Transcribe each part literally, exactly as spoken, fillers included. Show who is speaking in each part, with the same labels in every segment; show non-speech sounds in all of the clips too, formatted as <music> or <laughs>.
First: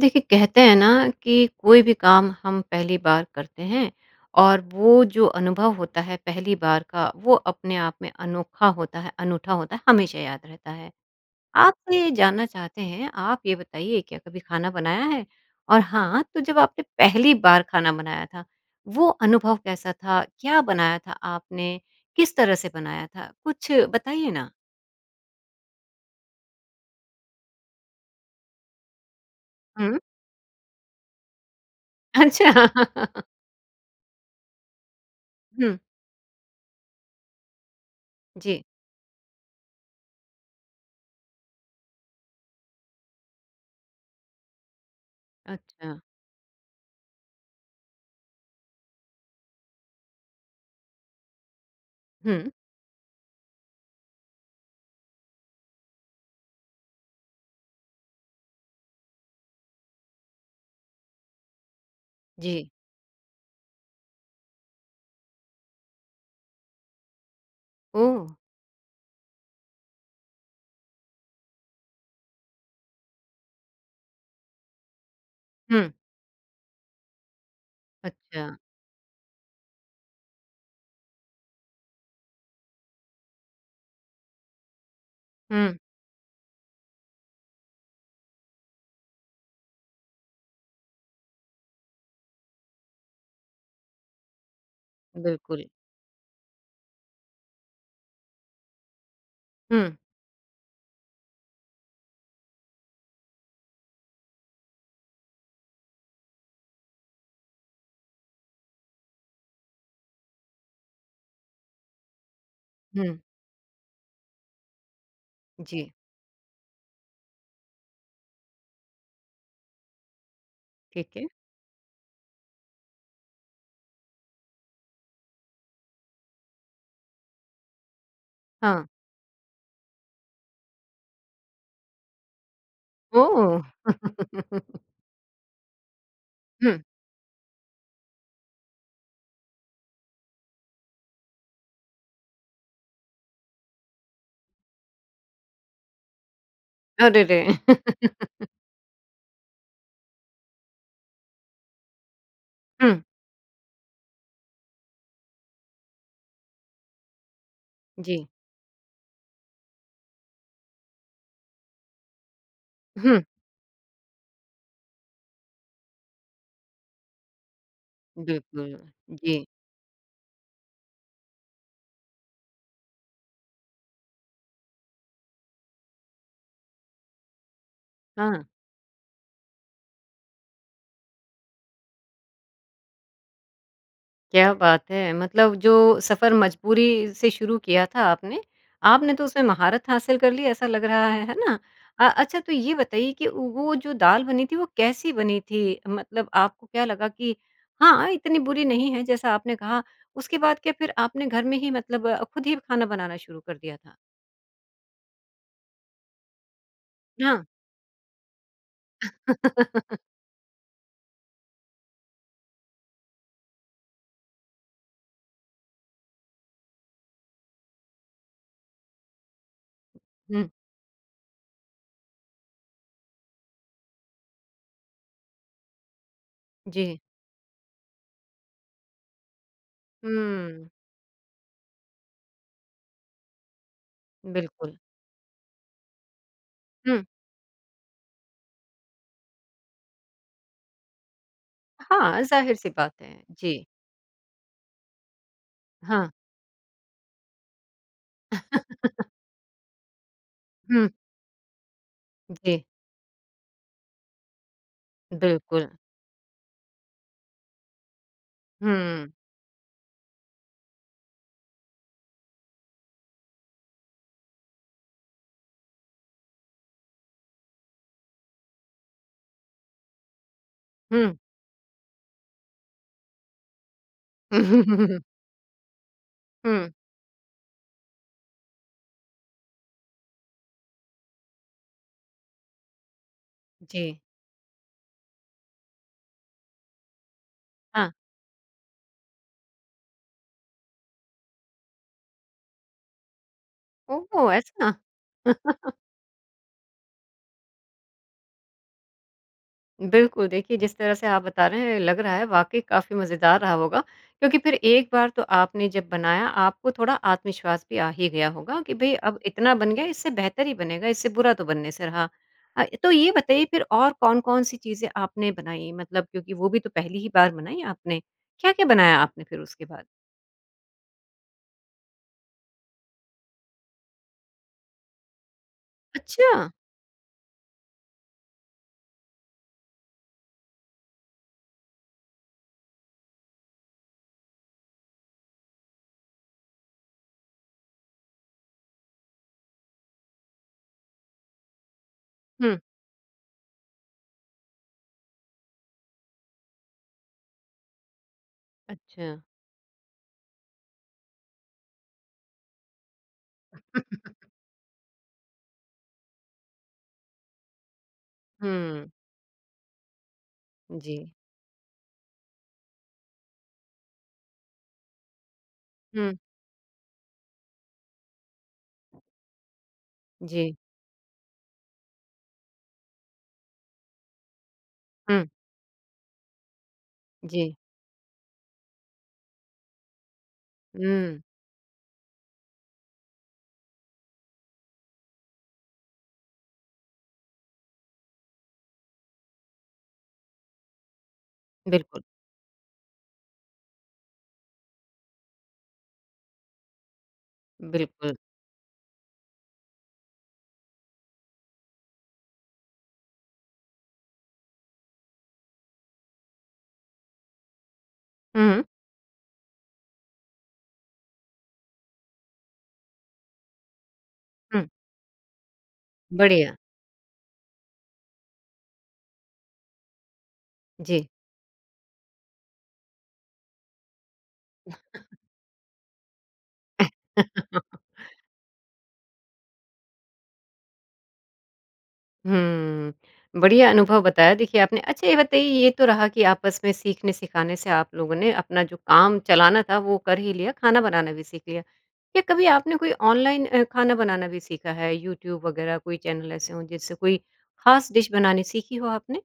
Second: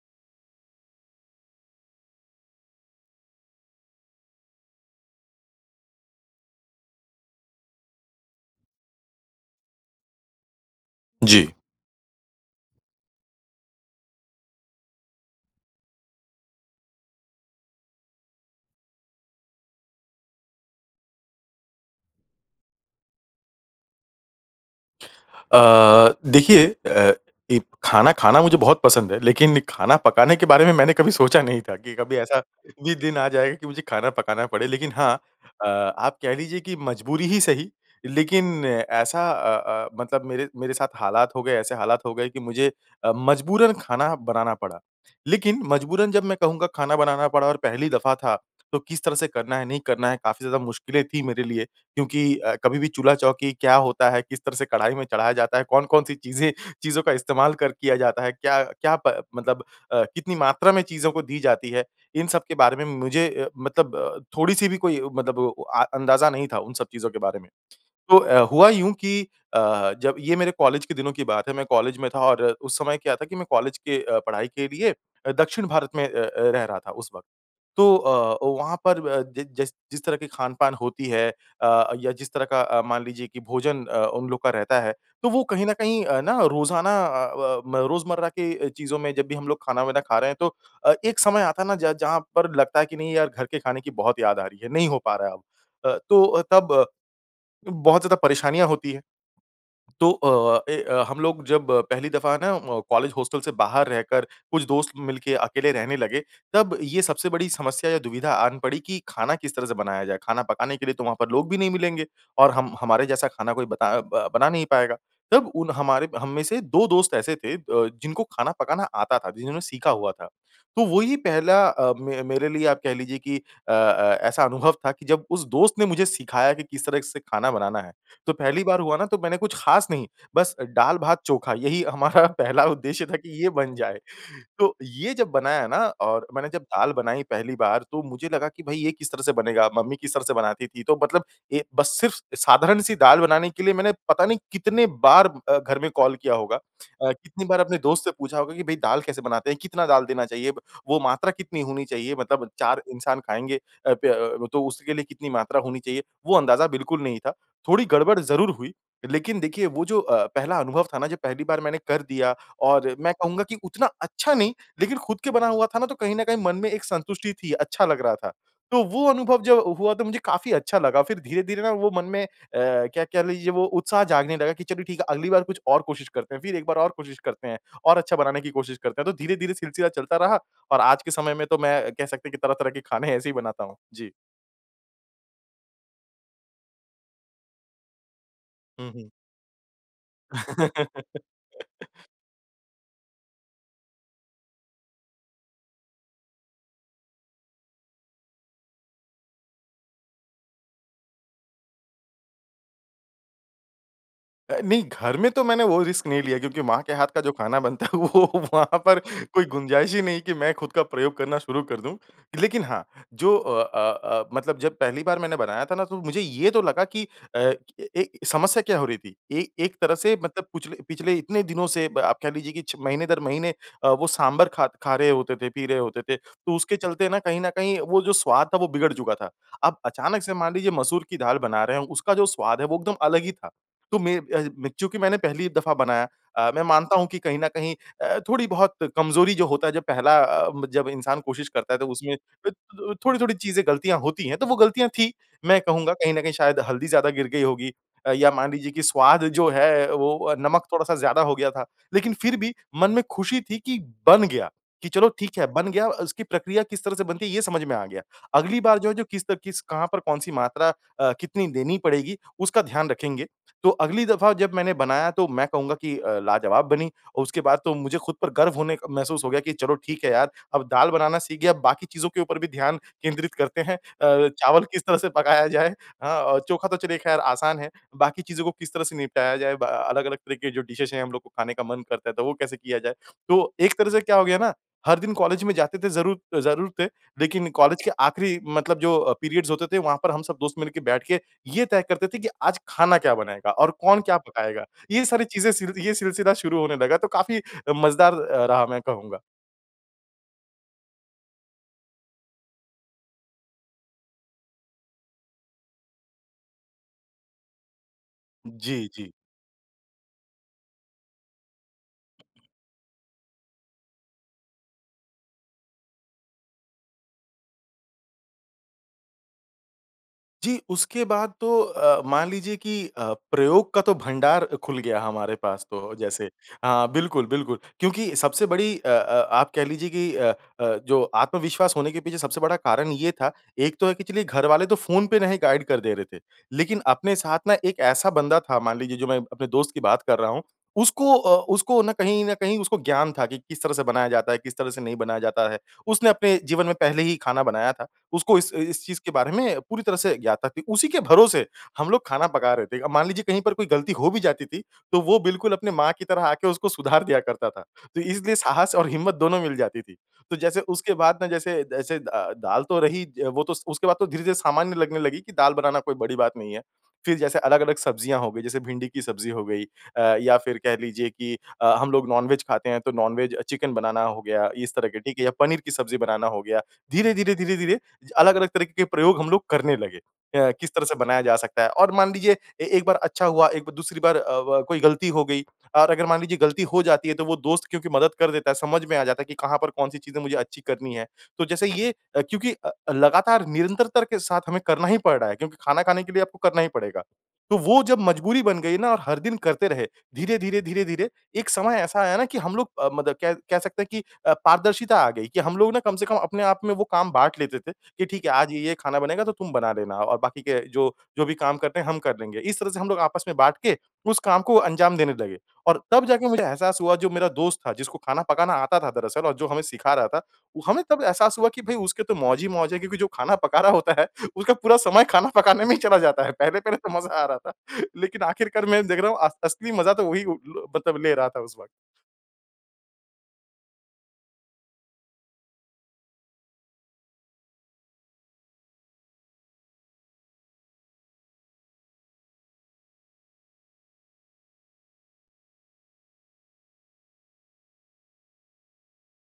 Speaker 1: देखिए, कहते हैं ना कि कोई भी काम हम पहली बार करते हैं और वो जो अनुभव होता है पहली बार का वो अपने आप में अनोखा होता है, अनूठा होता है, हमेशा याद रहता है।
Speaker 2: जी।
Speaker 1: आपने जानना चाहते हैं आप ये बताइए क्या कभी खाना बनाया है? और हाँ, तो जब आपने पहली बार खाना बनाया था वो अनुभव कैसा था? क्या बनाया था आपने? किस तरह से बनाया था? कुछ बताइए ना।
Speaker 2: अ, देखिए अ, ई खाना खाना मुझे बहुत पसंद है। लेकिन खाना
Speaker 1: हुँ।
Speaker 2: पकाने के बारे में मैंने कभी सोचा नहीं था। कि कभी ऐसा भी दिन
Speaker 1: अच्छा। <laughs>
Speaker 2: आ जाए कि मुझे खाना पकाना पड़े। लेकिन हाँ अ,
Speaker 1: हुँ।
Speaker 2: आप कह लीजिए कि मजबूरी ही सही
Speaker 1: जी।
Speaker 2: लेकिन ऐसा अ, अ, मतलब मेरे मेरे साथ हालात हो गए ऐसे हालात हो गए कि मुझे अ, मजबूरन खाना बनाना पड़ा। लेकिन
Speaker 1: अच्छा।
Speaker 2: मजबूरन जब मैं कहूँगा खाना बनाना पड़ा और पहली दफ़ा था तो किस तरह से करना है नहीं करना है काफ़ी ज़्यादा मुश्किलें थी मेरे लिए। क्योंकि
Speaker 1: हुँ।
Speaker 2: अ, कभी भी चूल्हा-चौकी क्या होता है, किस तरह से कढ़ाई में चढ़ाया जाता है, कौन-कौन सी चीज़ें चीज़ों का इस्तेमाल कर किया जाता है, क्या क्या प मतलब अ, कितनी मात्रा में चीज़ों को दी जाती है। इन सब के
Speaker 1: जी।
Speaker 2: बारे में मुझे अ, मतलब थोड़ी-सी भी कोई अ, मतलब वो अ, अंदाजा नहीं था उन सब चीज़ों के बारे में। तो
Speaker 1: ओह!
Speaker 2: अ, हुआ यूँ कि अ, जब ये मेरे कॉलेज के दिनों की बात है। मैं कॉलेज में था और उस समय क्या था कि मैं कॉलेज के अ, पढ़ाई के लिए दक्षिण भारत
Speaker 1: हुँ।
Speaker 2: में अ, अ, रहा था उस वक़्त। तो अ, ओ
Speaker 1: अच्छा।
Speaker 2: वहाँ पर अ, जि जिस जिस तरह की खान-पान होती है अ, या जिस तरह का अ, मान लीजिए कि भोजन अ, उन लोग का रहता है तो वो कहीं
Speaker 1: हुँ।
Speaker 2: न कहीं है ना रोजाना अ, व म, रोजमर्रा के चीज़ों में जब भी हम लोग खाना-वाना खा रहे हैं तो अ, एक समय आता है ना ज जहाँ पर लगता है कि नहीं यार घर के खाने की बहुत याद आ रही है, नहीं हो पा रहा है अब।
Speaker 1: बिल्कुल।
Speaker 2: अ, तो अ, तब बहुत ज़्यादा परेशानियाँ होती है।
Speaker 1: हुँ।
Speaker 2: तो अ, इ अ, हम लोग जब पहली दफ़ा ना वो कॉलेज हॉस्टल से बाहर रहकर कुछ दोस्त मिल के अकेले रहने लगे, तब ये सबसे बड़ी समस्या या दुविधा आन पड़ी कि खाना किस तरह से बनाया जाए? खाना पकाने के लिए तो वहाँ पर लोग भी नहीं मिलेंगे और हम हमारे
Speaker 1: हुँ।
Speaker 2: जैसा खाना कोई बता अ, ब बना नहीं पाएगा। तब उन
Speaker 1: जी।
Speaker 2: हमारे हम में से दो दोस्त ऐसे थे अ, जिनको खाना पकाना आता था, जिन्होंने सीखा हुआ था। तो
Speaker 1: ठीक
Speaker 2: वही
Speaker 1: है।
Speaker 2: पहला अ, मे मेरे लिए आप कह लीजिए कि अ, अ, ऐसा अनुभव था कि जब उस दोस्त ने मुझे सिखाया कि किस तरह से खाना बनाना है। तो पहली बार
Speaker 1: हाँ।
Speaker 2: हुआ ना तो मैंने कुछ खास नहीं बस दाल भात चोखा यही हमारा पहला उद्देश्य था कि ये
Speaker 1: ओह!
Speaker 2: बन जाए। तो
Speaker 1: <laughs>
Speaker 2: ये जब बनाया ना और मैंने जब
Speaker 1: हुँ।
Speaker 2: दाल बनाई पहली बार तो मुझे लगा कि, "भई ये किस तरह से बनेगा, मम्मी किस तरह से बनाती थी?" तो मतलब ये बस सिर्फ़ साधारण सी दाल बनाने के लिए मैंने पता नहीं कितने बार अ, घर में कॉल किया होगा। अ,
Speaker 1: अरे रे!
Speaker 2: कितनी बार अपने दोस्त से पूछा
Speaker 1: <laughs>
Speaker 2: होगा कि, "भई दाल कैसे बनाते हैं? कितना दाल देना चाहिए? वो मात्रा कितनी होनी चाहिए? मतलब चार
Speaker 1: हुँ।
Speaker 2: इंसान खाएँगे अ, प अ, व तो उसके लिए कितनी मात्रा होनी चाहिए?" वो अंदाज़ा बिल्कुल नहीं था। थोड़ी गड़बड़
Speaker 1: जी।
Speaker 2: ज़रूर हुई। लेकिन देखिए वो जो अ, पहला अनुभव था ना जो पहली बार मैंने कर दिया और मैं
Speaker 1: हुँ।
Speaker 2: कहूँगा कि उतना अच्छा नहीं लेकिन खुद के बना हुआ था ना तो कहीं न कहीं मन में एक संतुष्टि थी अच्छा लग रहा था।
Speaker 1: बिल्कुल,
Speaker 2: तो वो अनुभव
Speaker 1: जी।
Speaker 2: जब हुआ तो मुझे काफ़ी अच्छा लगा। फ़िर धीरे, धीरे ना वो मन में अ, क्या कह लीजिए वो उत्साह जागने लगा कि चलो ठीक है अगली बार कुछ और कोशिश करते हैं। फ़िर एक बार और कोशिश करते हैं और अच्छा बनाने
Speaker 1: हाँ।
Speaker 2: की कोशिश करते हैं। तो धीरे, धीरे सिलसिला चलता रहा और आज के समय में तो मैं कह सकते हैं कि तरह-तरह के खाने ऐसे ही बनाता हूँ। जी।
Speaker 1: क्या बात है! मतलब जो सफर मजबूरी से शुरू किया था आपने।
Speaker 2: हुँ, हुँ।
Speaker 1: आपने तो उसमें महारत हासिल कर ली ऐसा लग रहा है, है ना? अ,
Speaker 2: <laughs>
Speaker 1: अच्छा तो ये बताइए कि वो जो दाल बनी थी वो कैसी बनी थी? मतलब आपको क्या लगा कि हाँ, हाँ, इतनी बुरी नहीं है जैसा आपने कहा। उसके बाद क्या फ़िर आपने घर में ही मतलब ख़ुद ही खाना बनाना शुरू कर दिया था?
Speaker 2: अ, नहीं घर में तो मैंने वो रिस्क नहीं लिया क्योंकि माँ के हाथ का जो
Speaker 1: हाँ।
Speaker 2: खाना बनता है वो वहाँ पर कोई गुंजाइश
Speaker 1: <laughs>
Speaker 2: ही नहीं कि मैं खुद का प्रयोग करना शुरू कर दूँ। लेकिन हाँ जो अ, अ, अ, मतलब जब पहली बार मैंने बनाया था ना तो मुझे ये तो लगा कि अ, ए समस्या क्या हो रही थी। ए एक तरह से मतलब
Speaker 1: हुँ।
Speaker 2: पूछले पिछले इतने दिनों से आप कह लीजिए कि छ महीने दर महीने अ, वो सांभर ख खा रहे होते थे, पी रहे होते थे, तो उसके
Speaker 1: जी।
Speaker 2: चलते ना कहीं न कहीं वो जो स्वाद था वो बिगड़ चुका था। अब अचानक से मान
Speaker 1: हुँ।
Speaker 2: लीजिए मसूर की दाल बना रहे हैं उसका जो स्वाद है वो एकदम अलग ही था। तो में अ, मैं
Speaker 1: बिल्कुल।
Speaker 2: चूँकि मैंने पहली दफ़ा बनाया अ, मैं मानता
Speaker 1: हुँ।
Speaker 2: हूँ कि कहीं न कहीं अ, थोड़ी-बहुत कमज़ोरी जो होता है अ, जब पहला अ, जब इंसान कोशिश करता है तो उसमें अ,
Speaker 1: हाँ, ज़ाहिर-सी
Speaker 2: थो
Speaker 1: बात
Speaker 2: थोड़ी,
Speaker 1: है।
Speaker 2: थोड़ी चीज़ें
Speaker 1: जी।
Speaker 2: गलतियाँ होती हैं तो वो गलतियाँ थी। मैं कहूँगा
Speaker 1: हाँ।
Speaker 2: कहीं न कहीं शायद हल्दी ज़्यादा गिर गई होगी अ, या मान लीजिए कि
Speaker 1: <laughs>
Speaker 2: स्वाद जो है वो नमक
Speaker 1: हुँ।
Speaker 2: थोड़ा-सा ज़्यादा हो गया था। लेकिन फ़िर भी
Speaker 1: जी।
Speaker 2: मन में खुशी थी कि बन गया, कि चलो ठीक है
Speaker 1: बिल्कुल।
Speaker 2: बन गया उसकी प्रक्रिया किस तरह से बनती है ये समझ में आ गया। अगली बार जो है जो
Speaker 1: हुँ।
Speaker 2: किस त किस कहाँ पर कौन-सी मात्रा अ, कितनी देनी पड़ेगी उसका ध्यान रखेंगे। तो अगली दफ़ा जब मैंने बनाया तो मैं कहूँगा कि अ, लाजवाब बनी और उसके बाद तो मुझे खुद पर गर्व होने क महसूस हो गया कि चलो ठीक है यार अब दाल
Speaker 1: हुँ।
Speaker 2: बनाना सीख गया बाकी चीज़ों के ऊपर भी ध्यान केंद्रित करते हैं। अ, चावल किस तरह
Speaker 1: <laughs>
Speaker 2: से पकाया जाए। हाँ औ चोखा
Speaker 1: हुँ।
Speaker 2: तो चलिए ख़ैर आसान है। बाकी चीज़ों को किस तरह से निपटाया जाए ब अलग-अलग तरह के जो डिशेज़ है हम लोग को खाने का मन करता है तो वो कैसे किया जाए? तो एक तरह
Speaker 1: जी।
Speaker 2: से क्या हो गया ना हर दिन कॉलेज में जाते थे ज़रू ज़रूर थे लेकिन कॉलेज के
Speaker 1: हाँ।
Speaker 2: आखिरी मतलब जो अ, पीरियड्स होते थे वहाँ पर हम सब दोस्त मिल के बैठ के ये तय करते थे कि आज खाना क्या बनाएगा और कौन क्या
Speaker 1: ओह!
Speaker 2: पकाएगा।
Speaker 1: ऐसा?
Speaker 2: ये सारी चीज़ें सिल
Speaker 1: <chuckles>
Speaker 2: ये सिलसिला शुरू होने लगा तो काफ़ी अ, मजेदार रहा मैं कहूँगा।
Speaker 1: बिल्कुल। देखिए जिस तरह से आप बता रहे हैं लग रहा है वाक़ई काफ़ी मज़ेदार रहा होगा। क्योंकि फ़िर एक बार तो आपने जब बनाया आपको थोड़ा आत्मविश्वास भी आ ही गया होगा कि
Speaker 2: जी,
Speaker 1: भई
Speaker 2: जी।
Speaker 1: अब इतना बन गया इससे बेहतर ही बनेगा इससे बुरा तो बनने से रहा। अ, तो ये बताइए फ़िर और कौन-कौन सी चीज़ें आपने बनाई? मतलब क्योंकि वो भी तो पहली ही बार बनाई आपने। क्या, क्या बनाया आपने फ़िर उसके बाद?
Speaker 2: जी, उसके बाद तो अ, मान लीजिए कि अ, प्रयोग का तो भंडार खुल गया हमारे पास तो जैसे।
Speaker 1: अच्छा!
Speaker 2: हाँ बिल्कुल, बिल्कुल क्योंकि सबसे बड़ी अ, अ, आप कह लीजिए कि अ, अ, जो आत्मविश्वास होने के पीछे सबसे बड़ा कारण ये था एक तो है कि चलिए घरवाले तो फ़ोन पे नहीं गाइड कर दे रहे थे। लेकिन अपने साथ ना एक ऐसा बंदा था मान लीजिए जो मैं अपने दोस्त की बात कर रहा हूँ उसको अ, उसको ना कहीं न
Speaker 1: हुँ।
Speaker 2: कहीं उसको ज्ञान था कि किस तरह से बनाया जाता है, किस तरह से नहीं बनाया जाता है। उसने अपने जीवन में पहले ही खाना बनाया था। उसको इस इस चीज़ के
Speaker 1: अच्छा।
Speaker 2: बारे में पूरी तरह से ज्ञात था। उसी के भरोसे हम लोग खाना पका रहे थे। अब मान लीजिए कहीं पर कोई गलती हो भी
Speaker 1: <chuckles>
Speaker 2: जाती थी तो वो बिल्कुल अपनी माँ की तरह आके उसको सुधार दिया करता था। तो इसलिए साहस और
Speaker 1: हम्म।
Speaker 2: हिम्मत दोनों मिल जाती थी। तो जैसे उसके
Speaker 1: जी।
Speaker 2: बाद ना जैसे जैसे द दाल तो रही वो तो स उसके बाद तो धीरे-धीरे सामान्य लगने लगी कि दाल बनाना कोई बड़ी
Speaker 1: हुँ।
Speaker 2: बात नहीं है। फ़िर जैसे अलग, अलग सब्जियाँ हो गई जैसे भिंडी की सब्ज़ी हो गई अ, या
Speaker 1: जी।
Speaker 2: फ़िर कह लीजिए कि अ, हम लोग नॉन वेज खाते हैं तो नॉन वेज चिकन बनाना हो गया इस तरह के ठीक है
Speaker 1: हुँ।
Speaker 2: या पनीर की सब्ज़ी बनाना हो गया। धीरे, धीरे,
Speaker 1: जी।
Speaker 2: धीरे, धीरे अलग, अलग तरीके के प्रयोग हम लोग करने लगे। अ, किस तरह से
Speaker 1: हम्म।
Speaker 2: बनाया जा सकता है और मान लीजिए ए एक बार अच्छा हुआ, एक ब दूसरी बार अ, व कोई गलती हो गई। और अगर मान लीजिए गलती हो जाती है तो वो दोस्त क्योंकि मदद कर देता है समझ में आ जाता है कि कहाँ पर कौन-सी चीज़ें मुझे अच्छी करनी है। तो जैसे ये
Speaker 1: बिल्कुल।
Speaker 2: अ, क्योंकि अ, लगातार निरंतरता के साथ हमें करना ही पड़ रहा है क्योंकि खाना खाने के लिए आपको करना ही पड़ेगा। तो वो जब
Speaker 1: बिल्कुल।
Speaker 2: मजबूरी बन गई ना और हर दिन करते रहे। धीरे, धीरे, धीरे, धीरे एक समय ऐसा आया ना कि हम लोग अ, मतलब कह कह सकते हैं कि अ, पारदर्शिता आ गई कि हम लोग ना कम से कम अपने आप में वो काम बाँट लेते थे कि ठीक है आज
Speaker 1: हुँ।
Speaker 2: ये-ये खाना बनेगा तो तुम बना लेना। और बाकी के जो जो भी काम करने हैं हम कर लेंगे। इस तरह से हम लोग आपस में बाँट के उस काम को
Speaker 1: हुँ।
Speaker 2: अंजाम देने लगे। और तब जाके मुझे
Speaker 1: बढ़िया।
Speaker 2: एहसास हुआ जो मेरा दोस्त था जिसको खाना पकाना आता था दरअसल और जो हमें सिखा रहा था हमें तब
Speaker 1: जी।
Speaker 2: एहसास हुआ कि भई उसके तो मौज ही मौज है क्योंकि जो खाना पका रहा होता है उसका पूरा समय
Speaker 1: <chuckles>
Speaker 2: खाना पकाने में ही चला जाता है। पहले-पहले तो मज़ा आ रहा था।
Speaker 1: <laughs>
Speaker 2: लेकिन आखिरकार मैं देख रहा हूँ अ असली मज़ा तो वही उ, लो मतलब ले रहा था उस वक़्त।
Speaker 1: हम्म। बढ़िया अनुभव बताया देखिए आपने। अच्छा ये बताइए ये तो रहा कि आपस में सीखने-सिखाने से आप लोगों ने अपना जो काम चलाना था वो कर ही लिया खाना बनाना भी सीख लिया। क्या कभी आपने कोई ऑनलाइन अ, खाना बनाना भी सीखा है? यूट्यूब वग़ैरह कोई चैनल ऐसे हो जिससे कोई खास डिश बनानी सीखी हो आपने?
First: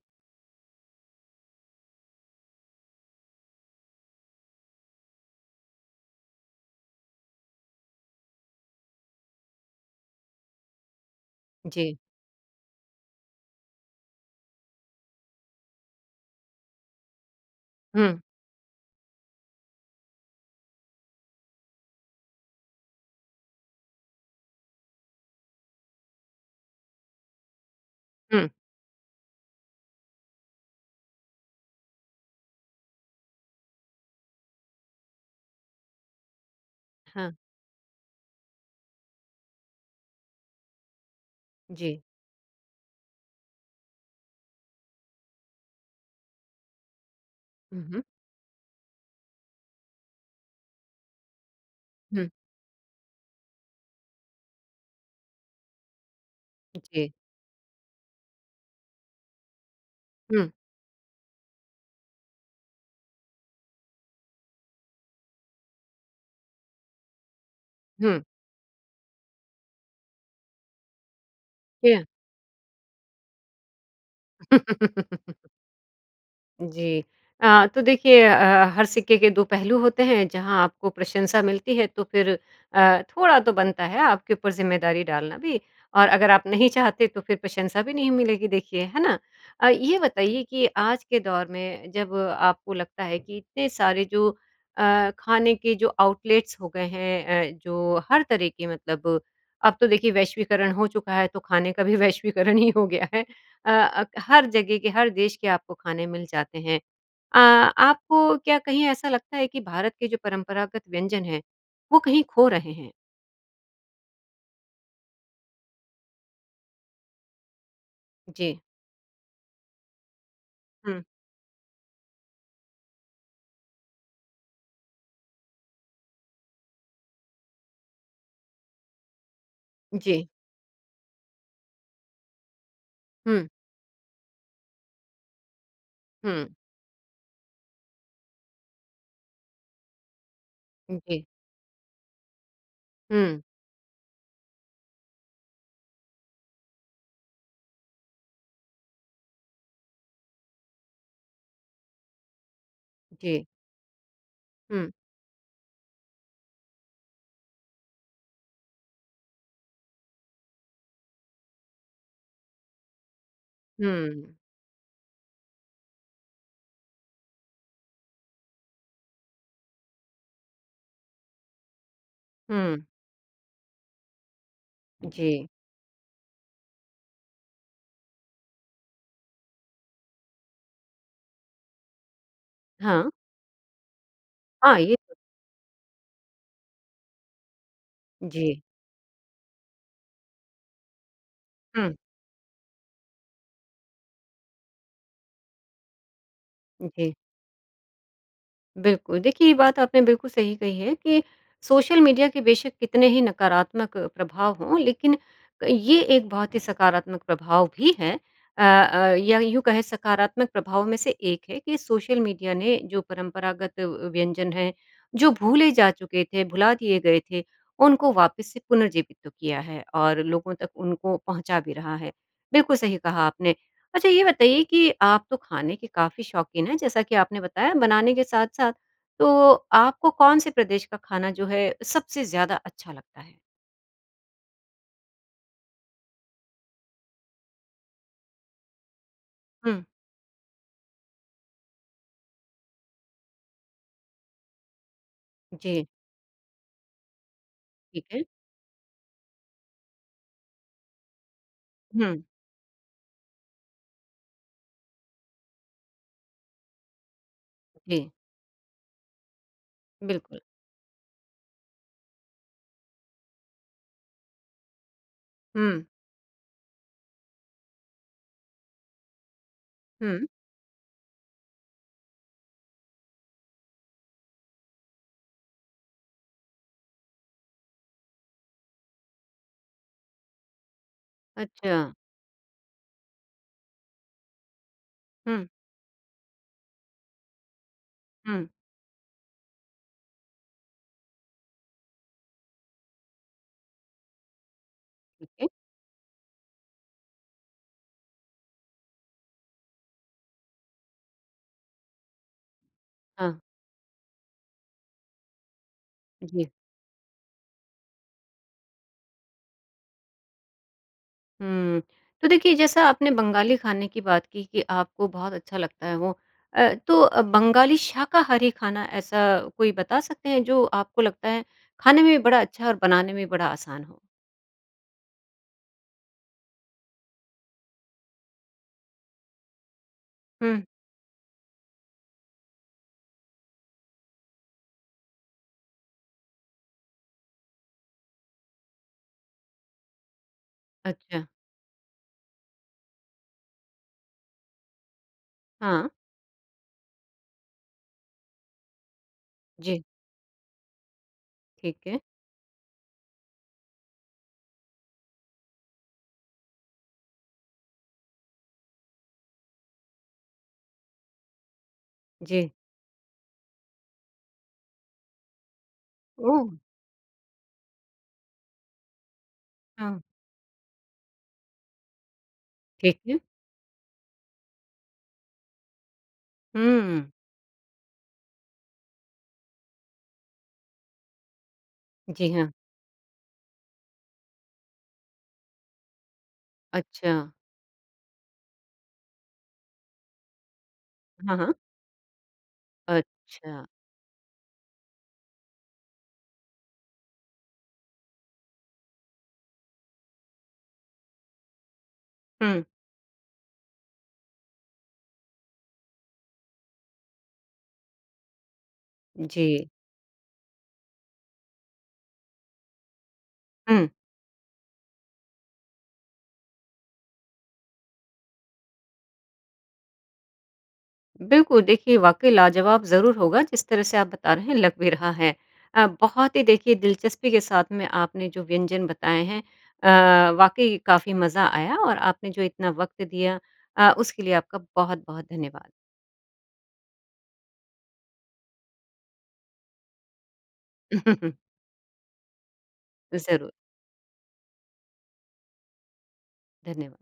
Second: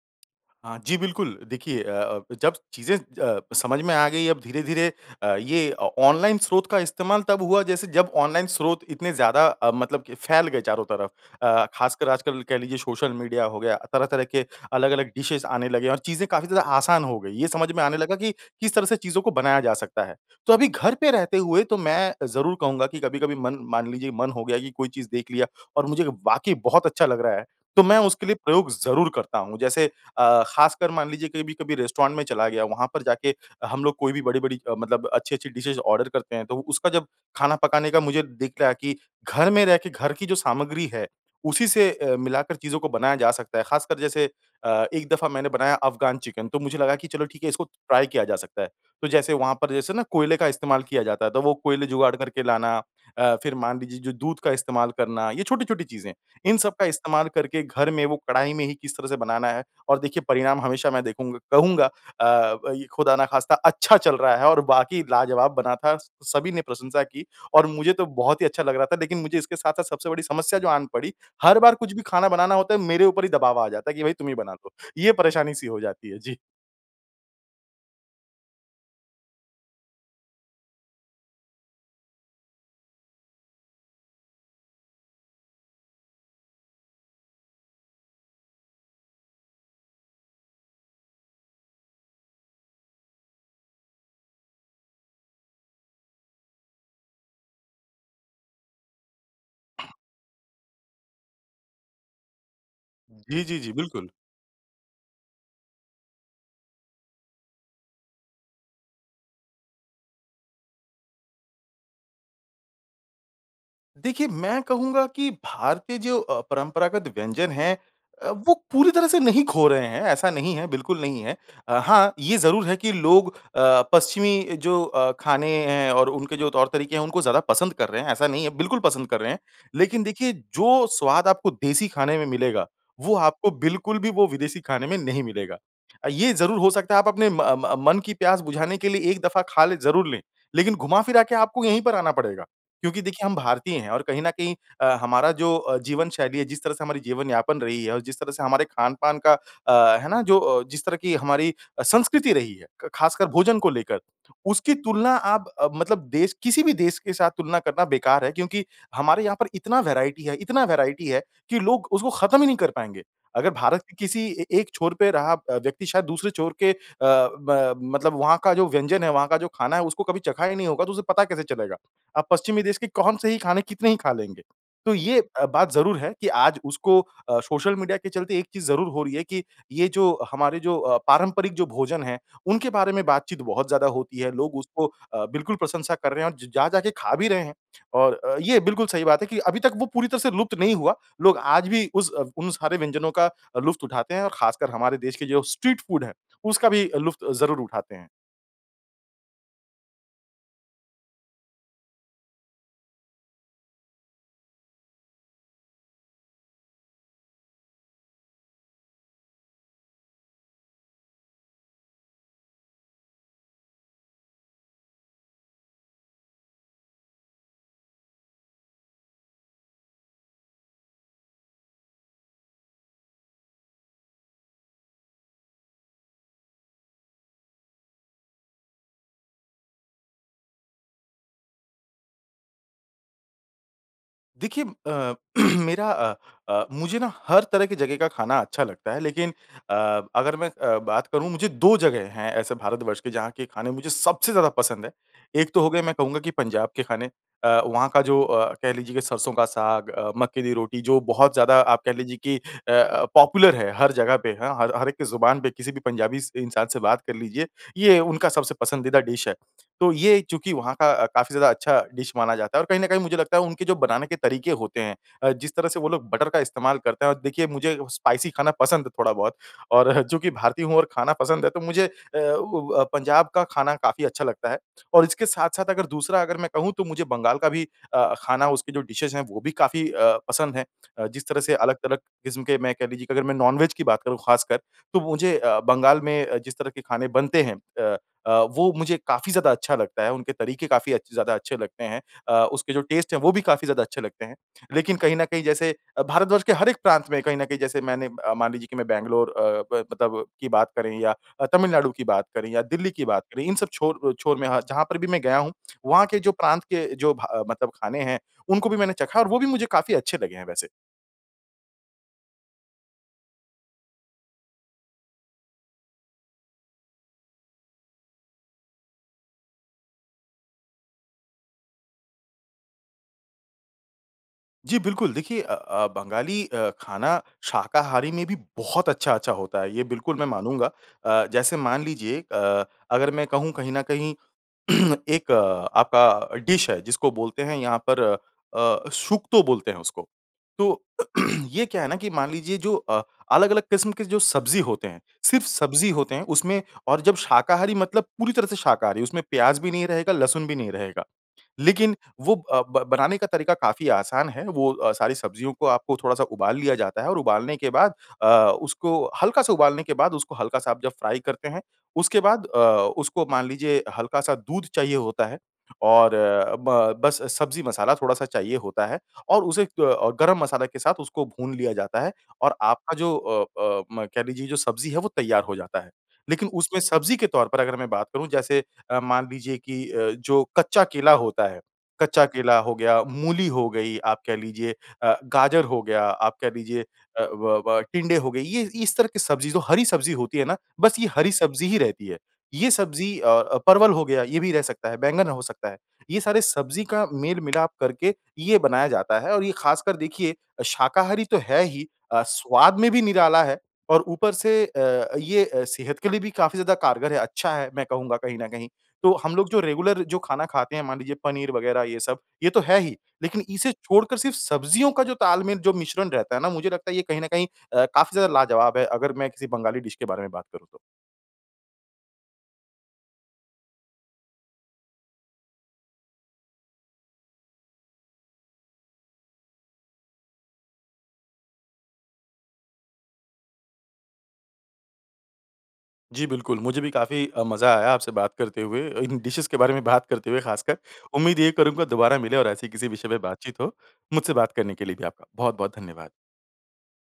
Speaker 2: हाँ जी बिल्कुल। देखिए अ अब जब चीज़ें अ, समझ में आ गई अब धीरे, धीरे अ, ये ऑ ऑनलाइन स्रोत का इस्तेमाल तब हुआ जैसे जब ऑनलाइन स्रोत इतने ज़्यादा अ, मतलब फैल गए चारों तरफ। अ,
Speaker 1: जी।
Speaker 2: खासकर आजकल कह लीजिए सोशल मीडिया हो गया, तरह-तरह के अलग-अलग डिशेज़ आने लगे और चीज़ें काफ़ी ज़्यादा आसान हो गई। ये समझ में आने लगा
Speaker 1: हुँ।
Speaker 2: कि किस तरह से चीज़ों को बनाया जा सकता है। तो अभी घर पे रहते हुए तो मैं ज़रूर कहूँगा कि कभी-कभी मन मान लीजिए मन हो गया कि कोई चीज़ देख लिया और मुझे वाक़ई बहुत अच्छा लग रहा है तो मैं उसके लिए
Speaker 1: हुँ।
Speaker 2: प्रयोग ज़रूर करता हूँ। जैसे अ, खासकर मान लीजिए कभी, कभी रेस्टोरेंट में चला गया वहाँ पर जाके हम लोग कोई भी बड़ी, बड़ी मतलब अच्छी, अच्छी डिशेज़ ऑर्डर करते हैं तो उसका जब
Speaker 1: हाँ।
Speaker 2: खाना पकाने का मुझे दिख रहा कि घर में रह के घर की जो सामग्री है उसी से
Speaker 1: जी।
Speaker 2: अ, मिलाकर चीज़ों को बनाया जा सकता है। खासकर जैसे अ, एक दफ़ा मैंने बनाया अफ़गान चिकन तो मुझे लगा कि चलो ठीक है इसको
Speaker 1: हुँ, हुँ।
Speaker 2: ट्राई किया जा सकता है। तो जैसे वहाँ पर जैसे ना कोयले का इस्तेमाल किया जाता है। तो वो कोयले जुगाड़
Speaker 1: हुँ।
Speaker 2: करके लाना अ, फ़िर मान लीजिए जो दूध का इस्तेमाल करना ये छोटी-छोटी चीज़ें। इन सब का
Speaker 1: जी।
Speaker 2: इस्तेमाल करके घर में वो कढ़ाई में ही किस तरह से बनाना है और देखिए
Speaker 1: हुँ।
Speaker 2: परिणाम हमेशा मैं देखूँगा कहूँगा अ, वई खुदा न ख़ास्ता अच्छा चल रहा है और बाकी लाजवाब बना था। सभी ने प्रशंसा की और मुझे तो
Speaker 1: हुँ।
Speaker 2: बहुत ही अच्छा लग रहा था लेकिन मुझे इसके साथ, साथ सबसे बड़ी समस्या जो आन पड़ी हर बार कुछ भी
Speaker 1: क्या?
Speaker 2: खाना बनाना होता है मेरे ऊपर ही दबाव आ जाता है कि भई तुम ही बना लो। ये
Speaker 1: <laughs>
Speaker 2: परेशानी सी हो जाती है। जी।
Speaker 1: जी। अ, तो देखिए अ, अ, हर सिक्के के दो पहलू होते हैं। जहाँ आपको प्रशंसा मिलती है तो फ़िर अ, थोड़ा तो बनता है आपके ऊपर ज़िम्मेदारी डालना भी और अगर आप नहीं चाहते तो फ़िर प्रशंसा भी नहीं मिलेगी देखिए, है ना? अ, ये बताइए कि आज के दौर में जब आपको लगता है कि इतने सारे जो अ, खाने के जो आउटलेट्स हो गए हैं अ, जो हर तरह के मतलब अब तो देखिए वैश्वीकरण हो चुका है तो खाने का भी वैश्वीकरण ही हो गया है।
Speaker 2: जी, जी, जी
Speaker 1: अ, अ,
Speaker 2: बिल्कुल।
Speaker 1: हर जगह के हर देश के आपको खाने मिल जाते हैं। अ, आपको क्या कहीं ऐसा लगता है कि भारत के जो परंपरागत व्यंजन हैं वो कहीं खो रहे हैं?
Speaker 2: देखिए मैं कहूँगा कि भारतीय जो अ, परंपरागत व्यंजन है अ, वो
Speaker 1: जी।
Speaker 2: पूरी तरह से नहीं खो रहे हैं ऐसा नहीं है बिल्कुल
Speaker 1: हुँ।
Speaker 2: नहीं है। अ, हाँ ये ज़रूर है कि लोग अ, पश्चिमी जो अ, खाने हैं और उनके जो तौर तरीके है उनको ज़्यादा पसंद कर रहे हैं। ऐसा नहीं है, बिल्कुल पसंद कर रहे हैं। लेकिन
Speaker 1: जी।
Speaker 2: देखिए, जो स्वाद आपको देसी खाने में मिलेगा, वो
Speaker 1: हुँ।
Speaker 2: आपको बिल्कुल भी वो विदेशी खाने में नहीं मिलेगा। अ, ये
Speaker 1: हुँ।
Speaker 2: ज़रूर हो सकता है आप अपने म म मन की प्यास बुझाने के लिए एक दफ़ा खा लें ज़रूर ले। लेकिन घुमा-फिरा
Speaker 1: जी।
Speaker 2: के आपको यहीं पर आना पड़ेगा। क्योंकि देखिए हम
Speaker 1: हुँ।
Speaker 2: भारतीय हैं और कहीं न कहीं अ, हमारा जो अ, जीवन शैली है जिस तरह से हमारी जीवन यापन रही है और जिस तरह से हमारे खान-पान का अ, है ना? जो अ, जिस तरह की हमारी अ, संस्कृति रही है। क खासकर
Speaker 1: जी।
Speaker 2: भोजन को लेकर, उसकी
Speaker 1: हुँ।
Speaker 2: तुलना आप अ, मतलब देश किसी भी देश के साथ तुलना करना बेकार है। क्योंकि हमारे यहाँ पर इतना वैरायटी है, इतना वैरायटी है कि लोग उसको खत्म ही नहीं कर पाएँगे। अगर भारत के किसी
Speaker 1: हुँ।
Speaker 2: ए एक छोर पे रहा व्यक्ति शायद दूसरे छोर के अ, ब मतलब वहाँ का जो व्यंजन है वहाँ का जो खाना है उसको कभी चखा ही नहीं होगा तो उसे पता कैसे चलेगा? आप पश्चिमी देश
Speaker 1: हुँ।
Speaker 2: के कौन से ही खाने कितने ही खा लेंगे? तो ये अ,
Speaker 1: जी।
Speaker 2: बात ज़रूर है कि आज उसको अ, सोशल मीडिया के चलते एक चीज़ ज़रूर हो रही है कि ये जो हमारे जो अ, पारंपरिक जो भोजन है उनके बारे में
Speaker 1: हाँ।
Speaker 2: बातचीत बहुत ज़्यादा होती है। लोग
Speaker 1: हाँ,
Speaker 2: उसको
Speaker 1: ये तो।
Speaker 2: अ, बिल्कुल प्रशंसा कर रहे हैं और ज जा के खा भी रहे हैं। और अ, ये
Speaker 1: जी।
Speaker 2: बिल्कुल सही बात है कि अभी तक वो पूरी तरह से लुप्त नहीं हुआ। लोग आज भी
Speaker 1: हुँ।
Speaker 2: उस अव उन सारे व्यंजनों का लुफ़्त उठाते हैं और खासकर हमारे देश के जो स्ट्रीट फ़ूड है उसका भी
Speaker 1: जी।
Speaker 2: लुफ़्त ज़रूर उठाते हैं।
Speaker 1: बिल्कुल। देखिए, ये बात आपने बिल्कुल सही कही है कि सोशल मीडिया के बेशक कितने ही नकारात्मक प्रभाव हों लेकिन अ, ये एक बहुत ही सकारात्मक प्रभाव भी है। अ, अ, या यूँ कहे सकारात्मक प्रभाव में से एक है कि सोशल मीडिया ने जो परंपरागत अ, व्यंजन हैं, जो भूले जा चुके थे, भुला दिए गए थे, उनको वापस से पुनर्जीवित तो किया है और लोगों तक उनको पहुँचा भी रहा है। बिल्कुल सही कहा आपने। अच्छा ये बताइए कि आप तो खाने के काफ़ी शौकीन हैं, जैसा कि आपने बताया बनाने के साथ-साथ, तो आपको कौन से प्रदेश का खाना जो है अ, सबसे ज़्यादा अच्छा लगता है?
Speaker 2: देखिए अ, <clears throat> मेरा अ, अ, मुझे ना हर तरह की जगह का खाना अच्छा लगता है, लेकिन
Speaker 1: हुँ।
Speaker 2: अ, अगर मैं अ, बात करूँ, मुझे दो जगह हैं ऐसे भारतवर्ष के जहाँ के खाने मुझे सबसे ज़्यादा पसंद है। एक तो हो गया
Speaker 1: जी।
Speaker 2: मैं कहूँगा कि पंजाब के खाने। अ, वहाँ का
Speaker 1: ठीक
Speaker 2: जो
Speaker 1: है।
Speaker 2: अ, कह लीजिए कि सरसों का साग अ, मक्के दी रोटी जो बहुत ज़्यादा आप कह लीजिए
Speaker 1: हुँ।
Speaker 2: कि अ, अ, पॉपुलर है हर जगह पे, हाँ, हर हर एक की ज़ुबान पे, किसी भी पंजाबी स इंसान से बात कर लीजिए, ये
Speaker 1: जी।
Speaker 2: उनका सबसे पसंदीदा डिश है। तो ये
Speaker 1: बिल्कुल।
Speaker 2: चूँकि वहाँ का अ, काफ़ी ज़्यादा अच्छा डिश माना जाता है और कहीं न कहीं मुझे लगता है उनके जो बनाने के तरीके होते हैं अ, जिस तरह से
Speaker 1: हुँ।
Speaker 2: वो लोग बटर का इस्तेमाल करते हैं और देखिए, मुझे स्पाइसी खाना पसंद है थोड़ा-बहुत और <chuckles>
Speaker 1: हुँ।
Speaker 2: चूँकि भारतीय हूँ और खाना पसंद है तो मुझे अ, व व पंजाब का खाना काफ़ी अच्छा लगता है। और इसके साथ-साथ अगर दूसरा अगर मैं कहूँ, तो मुझे बंगाल का भी अ, खाना उसकी जो डिशेज़ हैं, वो भी काफ़ी अ, पसंद हैं। अ, जिस तरह से
Speaker 1: अच्छा।
Speaker 2: अलग-तलग किस्म के मैं कह लीजिए कि अगर मैं नॉन-वेज की बात करूँ खासकर, तो मुझे
Speaker 1: हुँ।
Speaker 2: अ, बंगाल में अ, जिस तरह के खाने बनते हैं अ, अ,
Speaker 1: हुँ।
Speaker 2: वो मुझे काफ़ी ज़्यादा अच्छा लगता है। उनके तरीके काफ़ी अच्छे ज़्यादा अच्छे लगते हैं। अ, उसके जो टेस्ट हैं, वो भी काफ़ी ज़्यादा अच्छे लगते हैं। लेकिन कहीं न
Speaker 1: ठीक
Speaker 2: कहीं
Speaker 1: है।
Speaker 2: जैसे अ, भारतवर्ष के हर एक प्रांत में कहीं न कहीं जैसे मैंने अ, मान लीजिए कि मैं बैंगलोर अ, ब मतलब की बात करें या अ, तमिलनाडु की बात करें या दिल्ली की बात
Speaker 1: हाँ।
Speaker 2: करें, इन सब छोर अ, छोर में हाँ, जहाँ पर भी मैं गया हूँ, वहाँ के जो
Speaker 1: जी।
Speaker 2: प्रांत के जो भा मतलब खाने हैं, उनको भी मैंने चखा और वो भी मुझे काफ़ी अच्छे लगे हैं वैसे।
Speaker 1: हुँ, तो देखिए जैसा आपने बंगाली खाने की बात की कि आपको बहुत अच्छा लगता है वो। अ, तो अ, बंगाली शाकाहारी खाना ऐसा कोई बता सकते हैं। जो आपको लगता है खाने में भी बड़ा अच्छा और बनाने में भी बड़ा आसान हो?
Speaker 2: जी बिल्कुल देखिए अ, अ, बंगाली अ, खाना शाकाहारी में भी बहुत अच्छा, अच्छा होता है ये बिल्कुल मैं
Speaker 1: हुँ।
Speaker 2: मानूँगा। अ, जैसे मान लीजिए अ, अगर मैं कहूँ कहीं न कहीं <clears throat> एक आपका डिश है जिसको बोलते हैं यहाँ पर अ, शुक्तो बोलते हैं उसको। तो
Speaker 1: अच्छा।
Speaker 2: <clears throat> ये क्या है ना कि मान लीजिए जो अ, अलग-अलग किस्म के जो सब्ज़ी होते हैं सिर्फ़
Speaker 1: हाँ।
Speaker 2: सब्ज़ी होते हैं उसमें और जब शाकाहारी मतलब पूरी तरह से शाकाहारी उसमें प्याज़ भी
Speaker 1: जी।
Speaker 2: नहीं रहेगा, लहसुन भी नहीं रहेगा।
Speaker 1: ठीक
Speaker 2: लेकिन
Speaker 1: है।
Speaker 2: वो अ, ब बनाने का तरीका काफ़ी आसान है वो अ, सारी सब्ज़ियों को आपको थोड़ा-सा उबाल लिया जाता है और उबालने के बाद अ, उसको हल्का सा उबालने के बाद उसको हल्का-सा आप जब फ्राई करते हैं। उसके बाद
Speaker 1: जी।
Speaker 2: अ, उसको मान लीजिए हल्का-सा दूध चाहिए होता है और
Speaker 1: ओह!
Speaker 2: ब बस सब्ज़ी मसाला थोड़ा-सा चाहिए होता है और उसे अ,
Speaker 1: हाँ।
Speaker 2: गरम मसाला के साथ उसको भून लिया जाता है। और आपका
Speaker 1: ठीक
Speaker 2: जो
Speaker 1: है।
Speaker 2: अ, अ, म कह लीजिए जो सब्ज़ी है वो तैयार हो जाता है। लेकिन उसमें
Speaker 1: हुँ।
Speaker 2: सब्ज़ी के तौर पर अगर मैं बात करूँ जैसे अ, मान लीजिए कि अ, जो कच्चा केला होता है, कच्चा
Speaker 1: जी हाँ।
Speaker 2: केला हो गया, मूली हो गई आप कह लीजिए अ, गाजर हो गया आप कह लीजिए अ,
Speaker 1: अच्छा।
Speaker 2: व व टिंडे हो गई। ये ये इस तरह की सब्ज़ी जो हरी सब्ज़ी होती है ना? बस ये हरी
Speaker 1: हाँ, हाँ।
Speaker 2: सब्ज़ी ही रहती है। ये सब्ज़ी अ, अ,
Speaker 1: अच्छा।
Speaker 2: परवल हो गया ये भी रह सकता है। बैंगन हो सकता है, ये सारे सब्ज़ी का मेल-मिलाप करके ये बनाया जाता है और ये ख़ासकर देखिए शाकाहारी तो है ही अ,
Speaker 1: हुँ।
Speaker 2: स्वाद में भी निराला है और ऊपर से अ, ये अ, सेहत के लिए भी काफ़ी ज़्यादा कारगर है। अच्छा है मैं कहूँगा कहीं न कही। तो हम लोग जो
Speaker 1: जी।
Speaker 2: रेगुलर जो खाना खाते हैं मान लीजिए पनीर वग़ैरह ये सब, ये तो है ही। लेकिन इसे
Speaker 1: हुँ।
Speaker 2: छोड़कर सिर्फ़ सब्ज़ियों का जो ताल-मेल जो मिश्रण रहता है ना मुझे लगता है ये कहीं न कहीं अ, काफ़ी ज़्यादा लाजवाब है। अगर मैं किसी बंगाली डिश के बारे में बात करूँ तो।
Speaker 1: बिल्कुल देखिए, वाक़ई लाजवाब ज़रूर होगा। जिस तरह से आप बता रहे हैं लग भी रहा है। अ, बहुत ही देखिए दिलचस्पी के साथ में आपने जो व्यंजन बताए हैं अ, वाक़ई काफ़ी मज़ा आया और आपने जो इतना वक़्त दिया अ, उसके लिए आपका बहुत-बहुत धन्यवाद!
Speaker 2: जी बिल्कुल। मुझे भी काफ़ी अ, मज़ा आया आपसे बात करते हुए इन डिशेज़ के बारे में बात करते हुए ख़ासकर।
Speaker 1: <chuckles>
Speaker 2: उम्मीद यही करूँगा दोबारा मिले और ऐसे किसी विषय पे
Speaker 1: ज़रूर।
Speaker 2: बातचीत हो। मुझसे बात करने के लिए भी आपका बहुत-बहुत धन्यवाद!
Speaker 1: धन्यवाद!